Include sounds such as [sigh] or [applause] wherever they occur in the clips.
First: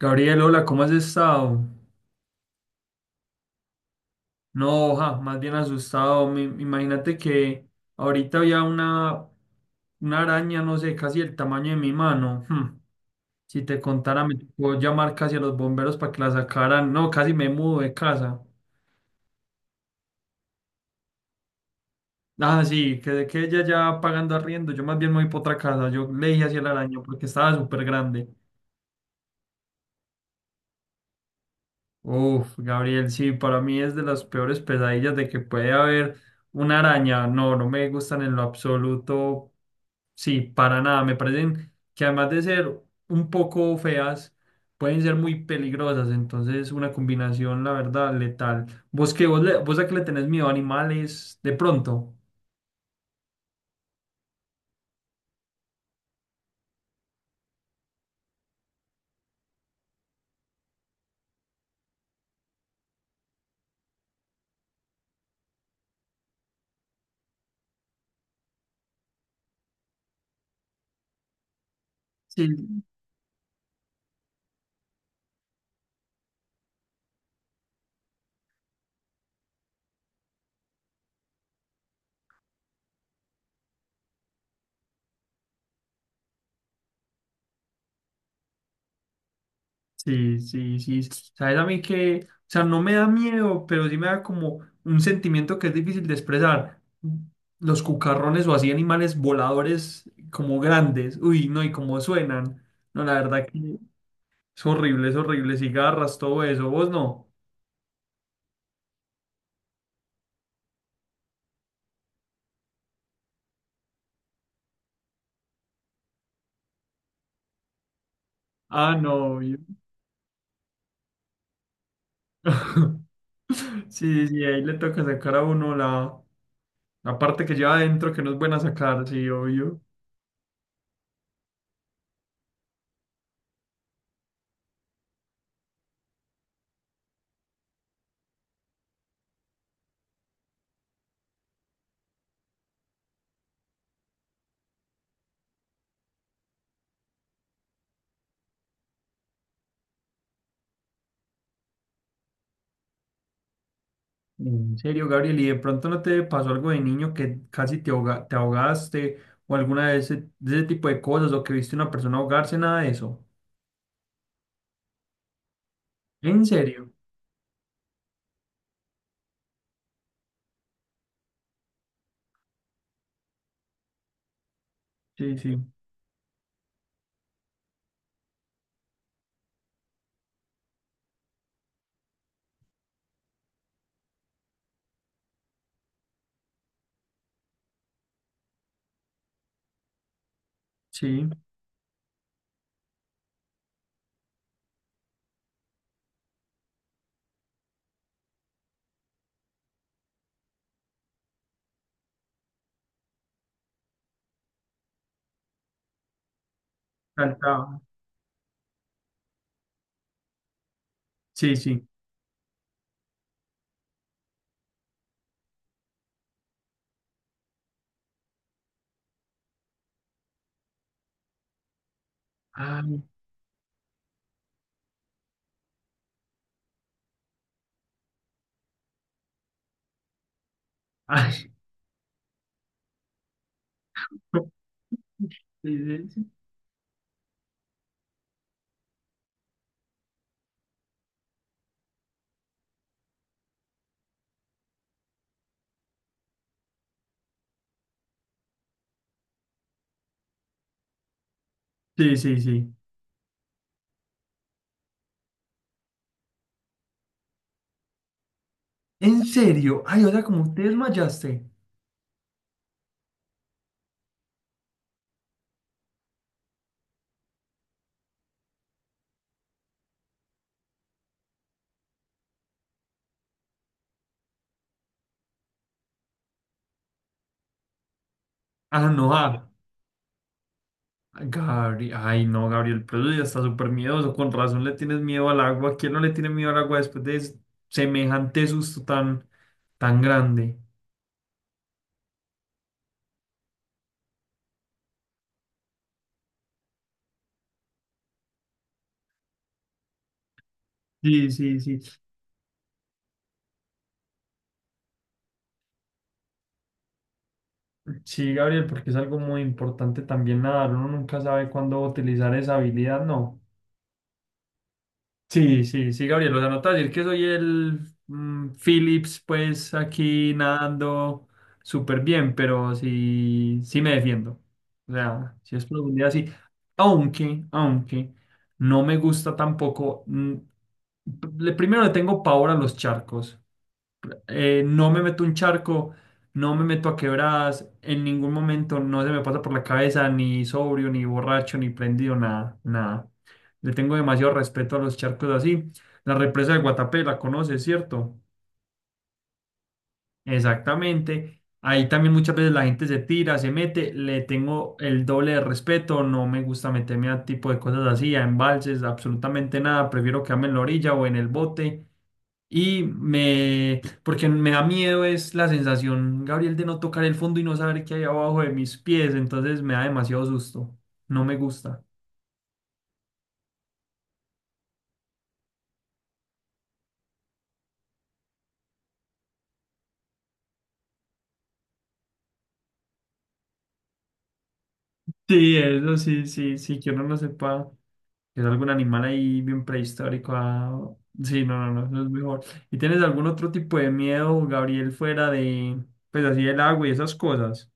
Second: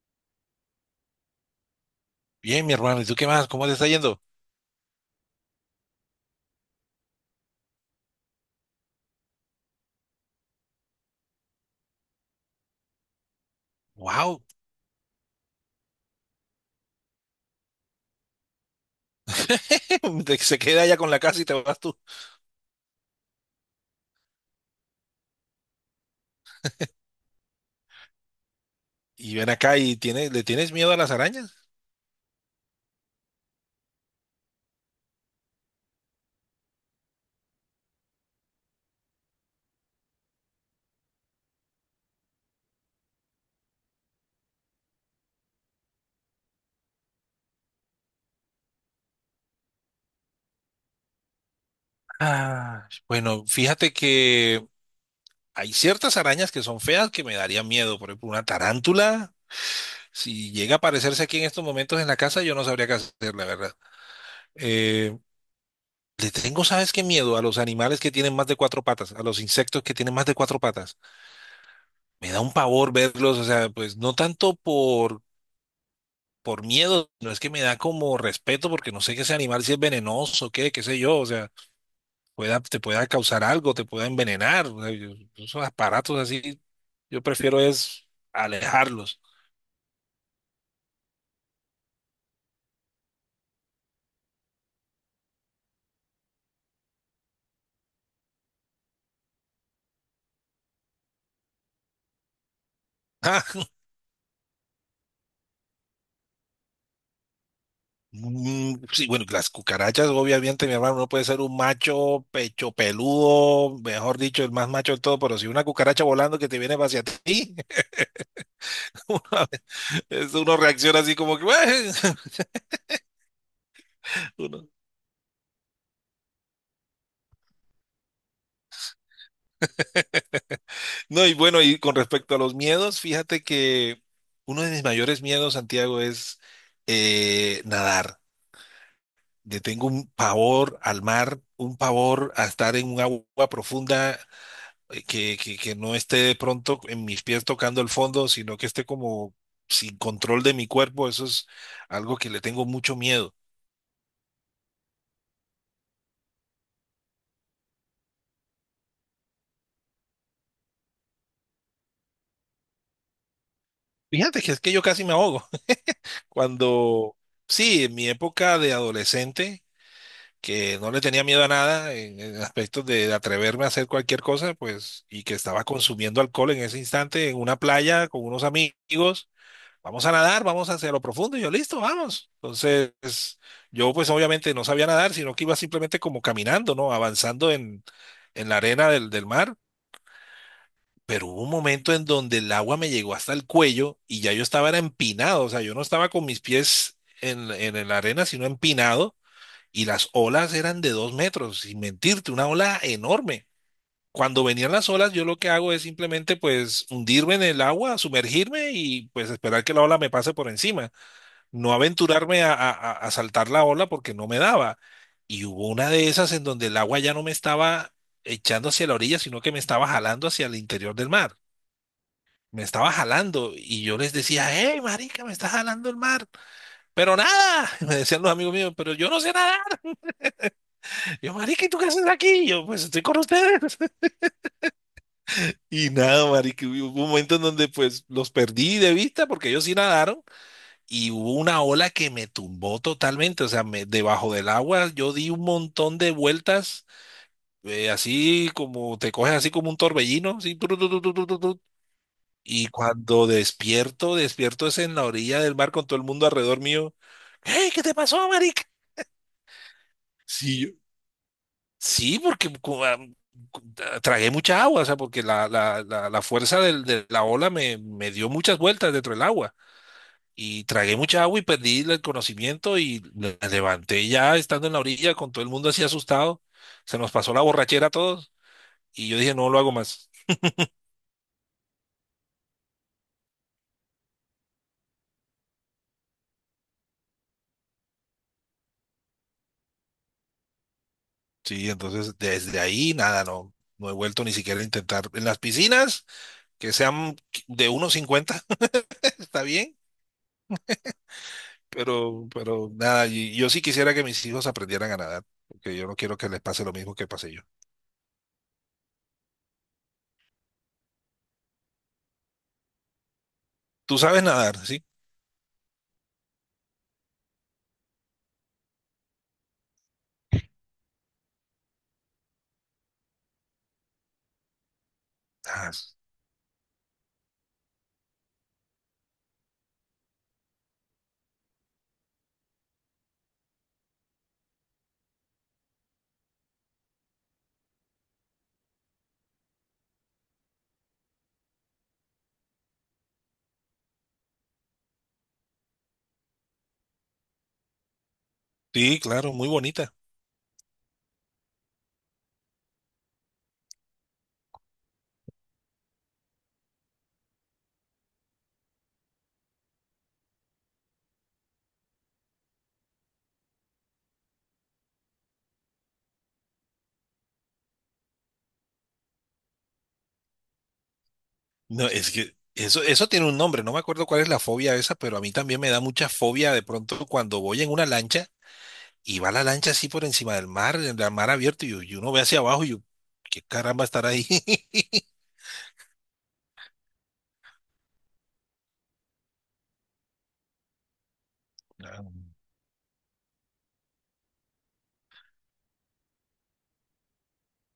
Gabriel, hola, ¿cómo has estado? Bien, mi hermano, ¿y tú qué más? ¿Cómo te está yendo? No, oja, más bien asustado. Imagínate que ahorita había una araña, no sé, casi el tamaño de mi mano. Si te contara, me ¡Wow! puedo llamar casi a los bomberos para que la sacaran. No, casi me mudo de casa. [laughs] Se queda allá con la casa y te vas tú. Ah, sí, que de que ella ya pagando arriendo, yo más bien me voy para otra casa. Yo le dije hacia el araño porque estaba súper grande. Y ven acá y tiene, ¿le tienes miedo a las arañas? Uf, Gabriel, sí, para mí es de las peores pesadillas de que puede haber una araña. No, no me gustan en lo absoluto. Sí, para nada. Me parecen que además de ser un poco feas, pueden ser muy peligrosas. Entonces, una combinación, la verdad, letal. ¿Vos qué? ¿Vos, vos a qué le tenés miedo? ¿Animales? De pronto. Ah, bueno, fíjate que hay ciertas arañas que son feas que me darían miedo. Por ejemplo, una tarántula, si llega a aparecerse aquí en estos momentos en la casa, yo no sabría qué hacer, la verdad. Eh, Le tengo, ¿sabes qué miedo? A los animales que tienen más de cuatro patas, a los insectos que tienen más de cuatro patas. Me da Sí, un pavor verlos, o sea, pues no tanto por miedo. No es que me da como respeto porque no sé que ese animal si es venenoso, qué, qué sé yo. O sea, pueda, te pueda causar algo, te pueda envenenar. O sea, esos aparatos así, yo prefiero es alejarlos. [laughs] sí, sí, sí. Sabes a mí que, o sea, no me da miedo, pero sí me da como un sentimiento que es difícil de expresar. Los cucarrones o así animales voladores como grandes. Uy, no, y cómo suenan. No, la verdad Ah, que es horrible, es horrible. Cigarras, todo eso. ¿Vos no? Sí, bueno, las cucarachas, obviamente, mi hermano, no puede ser un macho pecho peludo, mejor dicho, el más macho de todo, pero si una cucaracha volando que te viene hacia ti, Ah, [laughs] uno, no. Obvio. Uno reacciona así como que, "Ué", [laughs] [laughs] Sí, sí, ahí uno- le toca sacar a uno la parte que lleva adentro que no es buena sacar, sí, obvio. No, y bueno, y con respecto a los miedos, fíjate que uno de mis mayores miedos, Santiago, es nadar. Le tengo un pavor al mar, un pavor a estar en un agua profunda, que no esté de pronto en mis pies tocando el fondo, sino que esté como sin control de mi cuerpo. Eso es algo que le tengo mucho miedo. En serio, Gabriel, ¿y de pronto no te pasó algo de niño que casi te ahogaste o alguna de de ese tipo de cosas o que viste a una persona ahogarse, nada de eso? Fíjate que es que yo casi me ahogo. [laughs] ¿En serio? Cuando, sí, en mi época de adolescente que no le tenía miedo a nada en aspectos de atreverme a hacer cualquier cosa, pues, y que Sí, sí, estaba consumiendo alcohol en ese instante en una playa con unos amigos. Vamos a nadar, vamos hacia lo profundo. Y yo, listo, vamos. Entonces, yo pues obviamente no sabía nadar, sino que iba simplemente como caminando, ¿no? Avanzando en la arena del mar. Pero sí, hubo un momento en donde el agua me llegó hasta el cuello y ya yo estaba era empinado. O sea, yo no estaba con mis pies en la arena, sino empinado, y las olas eran de 2 metros, sin mentirte, una ola enorme. Cuando venían las olas, yo lo que hago es simplemente pues hundirme en el saltaba. agua, sumergirme y pues esperar que la ola me pase por encima. Sí, No sí. aventurarme a saltar la ola porque no me daba. Y hubo una de esas en donde el agua ya no me estaba echando hacia la orilla, sino que me estaba jalando hacia el interior del mar. Me estaba Ay, jalando y yo les decía, hey, marica, me está jalando el mar. Pero nada, [laughs] me decían los amigos míos, pero yo no sé nada. Yo, ay. marica, ¿y tú qué haces aquí? Y yo, pues estoy con ustedes. [laughs] [laughs] Sí, Y sí, nada, sí. marica, hubo un momento en donde pues los perdí de vista porque ellos sí nadaron y hubo una ola que me tumbó totalmente. O sea, debajo del agua yo di un montón de vueltas, así como te coges así como un torbellino, así, tru, tru, tru, tru, tru, tru, tru. Sí, sí, Y sí. cuando despierto, despierto es en la orilla del mar con todo el mundo alrededor mío. Hey, ¿qué te pasó, marica? ¿En serio? Ay, o sea, como Sí, te yo, desmayaste. sí, porque cu- tragué mucha agua. O sea, porque la fuerza de la ola me dio muchas vueltas dentro del agua y tragué mucha agua y perdí el conocimiento y me levanté ya estando en la orilla con todo el mundo así asustado. Se nos pasó la borrachera a todos Ah, y no, yo dije, no ah. lo hago más. Gabriel, ay no, Gabriel, pero eso ya está súper miedoso, con razón le tienes miedo al agua. ¿Quién no le tiene miedo al agua después de semejante susto tan, tan grande? Sí, entonces desde ahí nada, no, no he vuelto ni siquiera a intentar. En las piscinas, que sean de 1,50 [laughs] está bien. Sí, sí, sí. Pero nada, yo sí quisiera que mis hijos aprendieran a nadar, porque yo no quiero que les pase lo mismo que pasé yo. Sí, Gabriel, porque es algo muy importante también nadar. Uno nunca sabe cuándo utilizar esa habilidad, ¿no? ¿Tú sabes nadar, sí? Sí, sí, sí, Gabriel, lo anotas decir que soy el Phillips, pues aquí nadando súper bien, pero sí, sí me defiendo. O sea, si es Ah, profundidad, sí. Aunque, aunque no me gusta tampoco. Primero le tengo pavor a los charcos, no me meto un charco, no me meto a quebradas, en ningún momento no se me pasa por la cabeza ni sobrio, ni borracho, ni prendido, nada, nada. Le tengo demasiado respeto a los charcos así. La represa de Guatapé la conoces, ¿cierto? sí, claro, muy bonita. Exactamente. Ahí también muchas veces la gente se tira, se mete, le tengo el doble de respeto, no me gusta meterme a tipo de cosas así, a embalses, absolutamente nada, prefiero quedarme en la orilla o en el bote. Y me, porque me da miedo es la sensación, Gabriel, de no tocar el fondo y no saber qué hay abajo de mis pies, entonces me da demasiado susto, no me gusta. No, es que eso tiene un nombre, no me acuerdo cuál es la fobia esa, pero a mí también me da mucha fobia de pronto cuando voy en una lancha y va la lancha así por encima del mar, en el mar abierto, y uno ve hacia abajo y yo, ¿qué caramba estar ahí? [laughs] Sí, eso sí, sí, sí, que uno no sepa. Es algún animal ahí bien prehistórico. Sí, no, no, no, Ah, eso es mejor. ¿Y tienes algún otro tipo de miedo, Gabriel, fuera de, pues así, el agua y esas cosas?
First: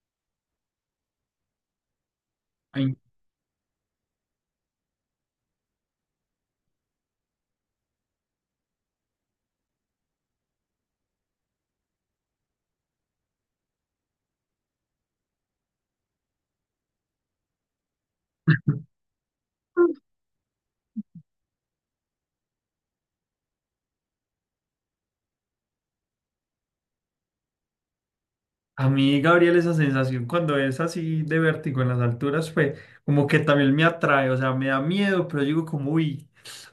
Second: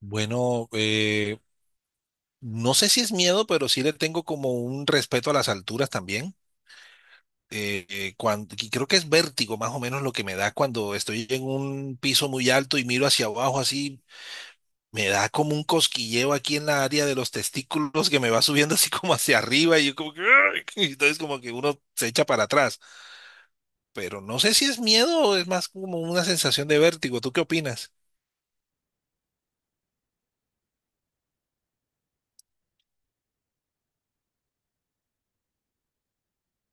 Bueno, no sé Ay. si es miedo, pero sí le tengo como un respeto a las alturas también. Cuando, y creo que es vértigo más o menos lo que me da cuando estoy en un piso muy alto y miro hacia abajo así, me da como un cosquilleo aquí en la área de los testículos que me va subiendo [laughs] así como hacia arriba y yo como que, "Ay", [laughs] y entonces como que uno se echa para atrás, pero no sé si es miedo o es más como una sensación de vértigo. ¿Tú qué opinas? A mí, Gabriel, esa sensación cuando es así de vértigo en las alturas, pues como que también me atrae, o sea, me da miedo, pero digo como, uy,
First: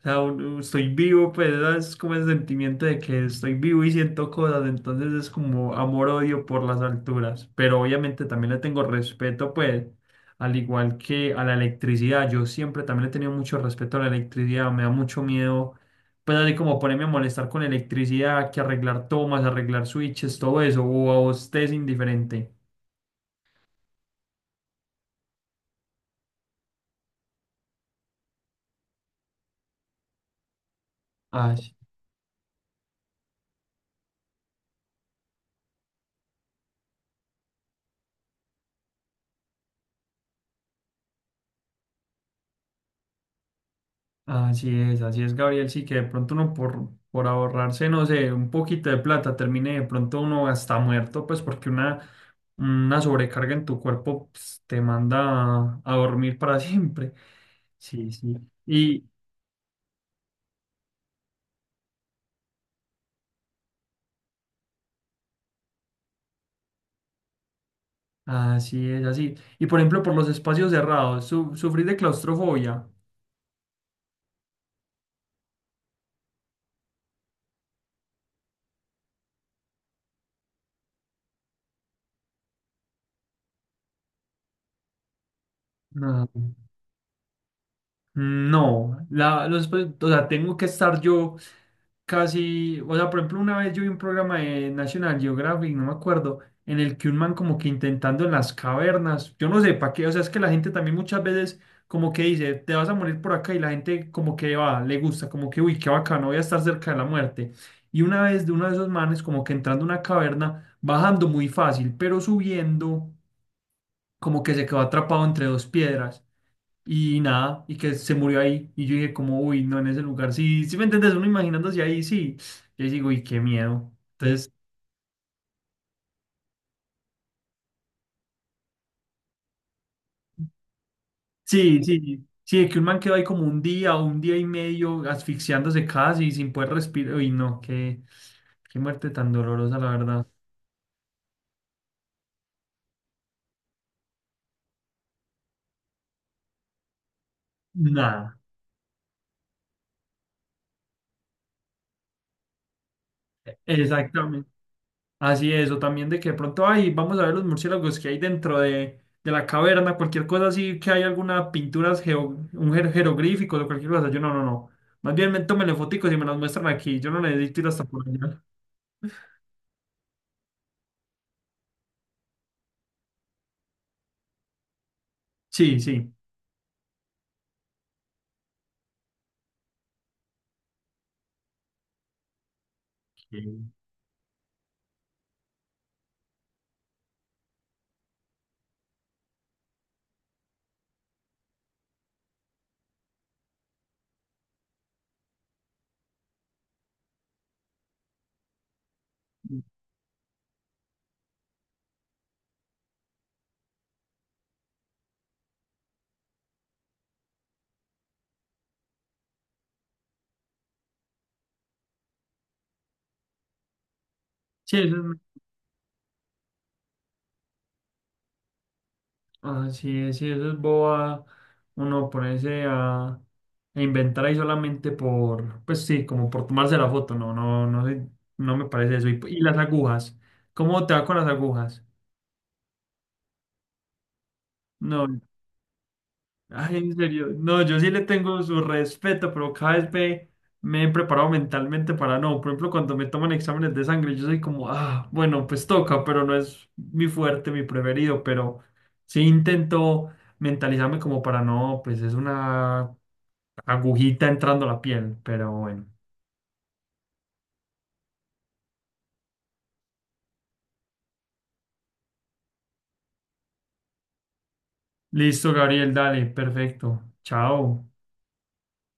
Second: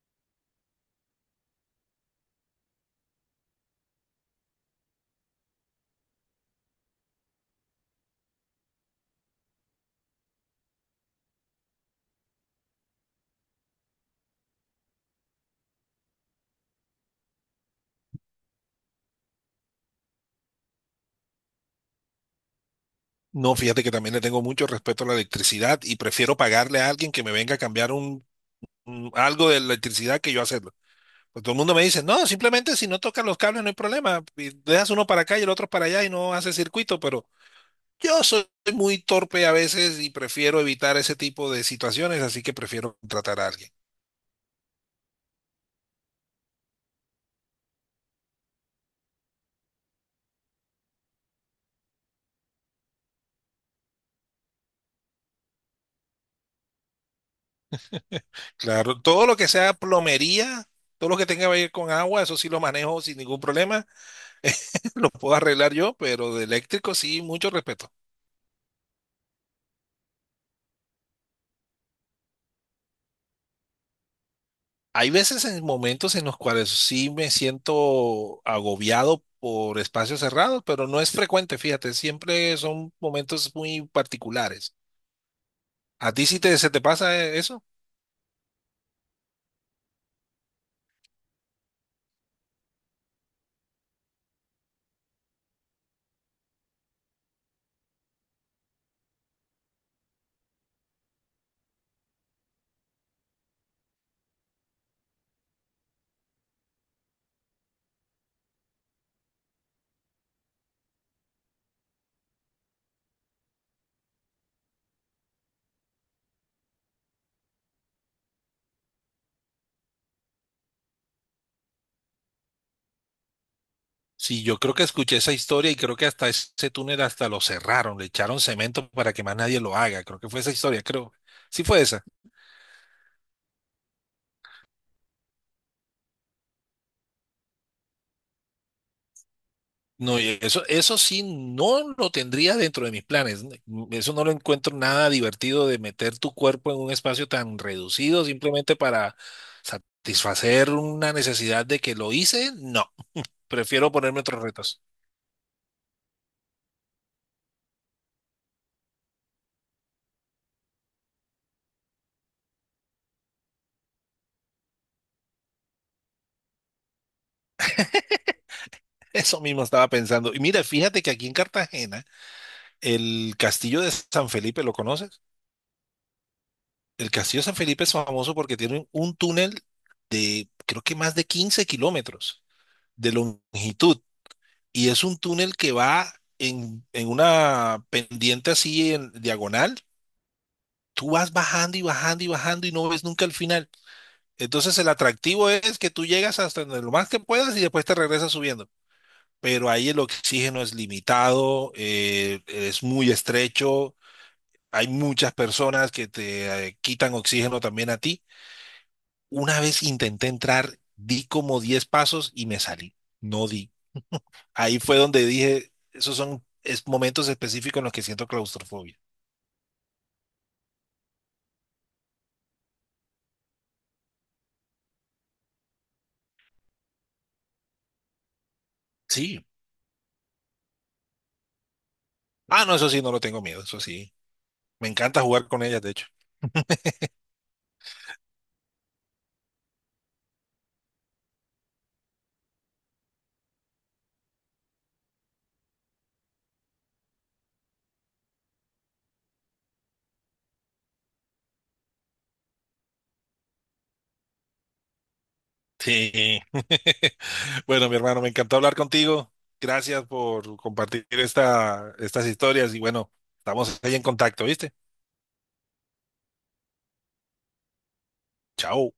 o sea, estoy vivo, pues es como el sentimiento de que estoy vivo y siento cosas, entonces es como amor-odio por las alturas, pero obviamente también le tengo respeto, pues, al igual que a la electricidad, yo siempre también le he tenido mucho respeto a la electricidad, me da mucho miedo pues así como ponerme a molestar con electricidad, que arreglar tomas, arreglar switches, todo eso, o a vos te es indiferente. No, fíjate que también le tengo mucho respeto a la electricidad y prefiero pagarle a alguien que me venga a cambiar algo de electricidad que yo hacerlo. Pues todo el mundo Así, me dice, no, simplemente si no tocas los cables no hay problema. Y dejas uno para acá y el otro para allá y no hace circuito, pero yo soy muy torpe a veces y prefiero evitar ese tipo de situaciones, así que prefiero contratar a alguien. Así es, Gabriel. Sí, que de pronto uno por ahorrarse, no sé, un poquito de plata, termine de pronto uno hasta muerto, pues porque una sobrecarga en tu cuerpo pues, te manda a dormir para [laughs] siempre. Sí, sí. Claro, Y todo lo que sea plomería, todo lo que tenga que ver con agua, eso sí lo manejo sin ningún problema, [laughs] lo puedo arreglar yo, pero de eléctrico sí, mucho respeto. así es, así. Y por ejemplo, por los espacios cerrados, ¿sufrís de claustrofobia? Hay veces en momentos en los cuales sí me siento agobiado por espacios cerrados, pero no es frecuente, fíjate, siempre son momentos muy particulares. ¿A ti No. sí te, se te pasa eso? No, pues, o sea, tengo que estar yo casi, o sea, por ejemplo, una vez yo vi un programa de National Geographic, no me acuerdo, en el que un man como que intentando en las cavernas, yo no sé para qué, o sea, es que la gente también muchas veces como que dice, te vas a morir por acá y la gente como que va, le gusta, como que, uy, qué bacano, voy a estar cerca de la muerte. Y una vez de uno de esos manes como que entrando a una caverna, bajando muy fácil, pero subiendo como que se quedó atrapado entre dos piedras y nada, y que se murió ahí. Y yo dije como, uy, no, en ese lugar, sí, sí me entiendes, uno imaginándose ahí, sí. Y ahí digo, uy, qué miedo. Sí, Entonces, yo creo que escuché esa historia y creo que hasta ese túnel hasta lo cerraron, le echaron cemento para que más nadie lo haga. Creo que fue esa historia, creo. Sí fue sí, sí, esa. sí, de que un man quedó ahí como un día o un día y medio asfixiándose casi sin poder respirar. Uy, no, qué, qué muerte tan dolorosa, la No, verdad. y eso sí no lo tendría dentro de mis planes. Eso no lo encuentro nada divertido de meter tu cuerpo en un espacio tan reducido Nada, simplemente para satisfacer una necesidad de que lo hice. No, prefiero ponerme otros exactamente. retos. Así es, o también de que de pronto, ay, vamos a ver los murciélagos que hay dentro de la caverna, cualquier cosa así, que hay alguna pintura, jeroglífico o cualquier cosa. Yo no, no, no. Más bien, me, tómenle foticos y me las muestran aquí. Yo no necesito ir hasta por allá. [laughs] Eso mismo estaba pensando. Y mira, fíjate que aquí en Cartagena, el castillo de San Felipe, ¿lo conoces? Sí, sí. El castillo de San Felipe es famoso porque tiene un túnel de creo que más de 15 kilómetros de Ok. longitud, y es un túnel que va en una pendiente así en diagonal. Tú vas bajando y bajando y bajando y no ves nunca el final. Entonces el atractivo es que tú llegas hasta donde lo más que puedas y después te regresas subiendo. Pero ahí el oxígeno es limitado, es muy estrecho, hay muchas personas que te quitan oxígeno también a ti. Una vez intenté entrar, di como 10 pasos y me salí. No di. Sí, Ahí eso fue donde es, dije, esos son es momentos específicos en los que siento claustrofobia. ah, sí, sí, eso es boba. Uno ponerse a inventar ahí solamente por, pues sí, como por tomarse la foto. No, no, no, sé, no me parece eso. Y Sí. las agujas. ¿Cómo te va con las agujas? Ah, no, eso sí, no lo tengo miedo, eso sí. Me No. encanta jugar con ellas, de hecho. Ay, en serio, no, yo sí le tengo su respeto, pero cada vez me, me he preparado mentalmente para no. Por ejemplo, cuando me toman exámenes de sangre, yo soy como, ah, bueno, pues toca, pero no es mi fuerte, mi preferido, pero sí intento mentalizarme como para no, pues es una agujita entrando a la piel, pero bueno. Sí. [laughs] Bueno, mi hermano, me encantó hablar contigo. Gracias por compartir esta, estas historias y bueno, estamos ahí en contacto, ¿viste? Listo, Gabriel, dale, perfecto. Chao. Chao.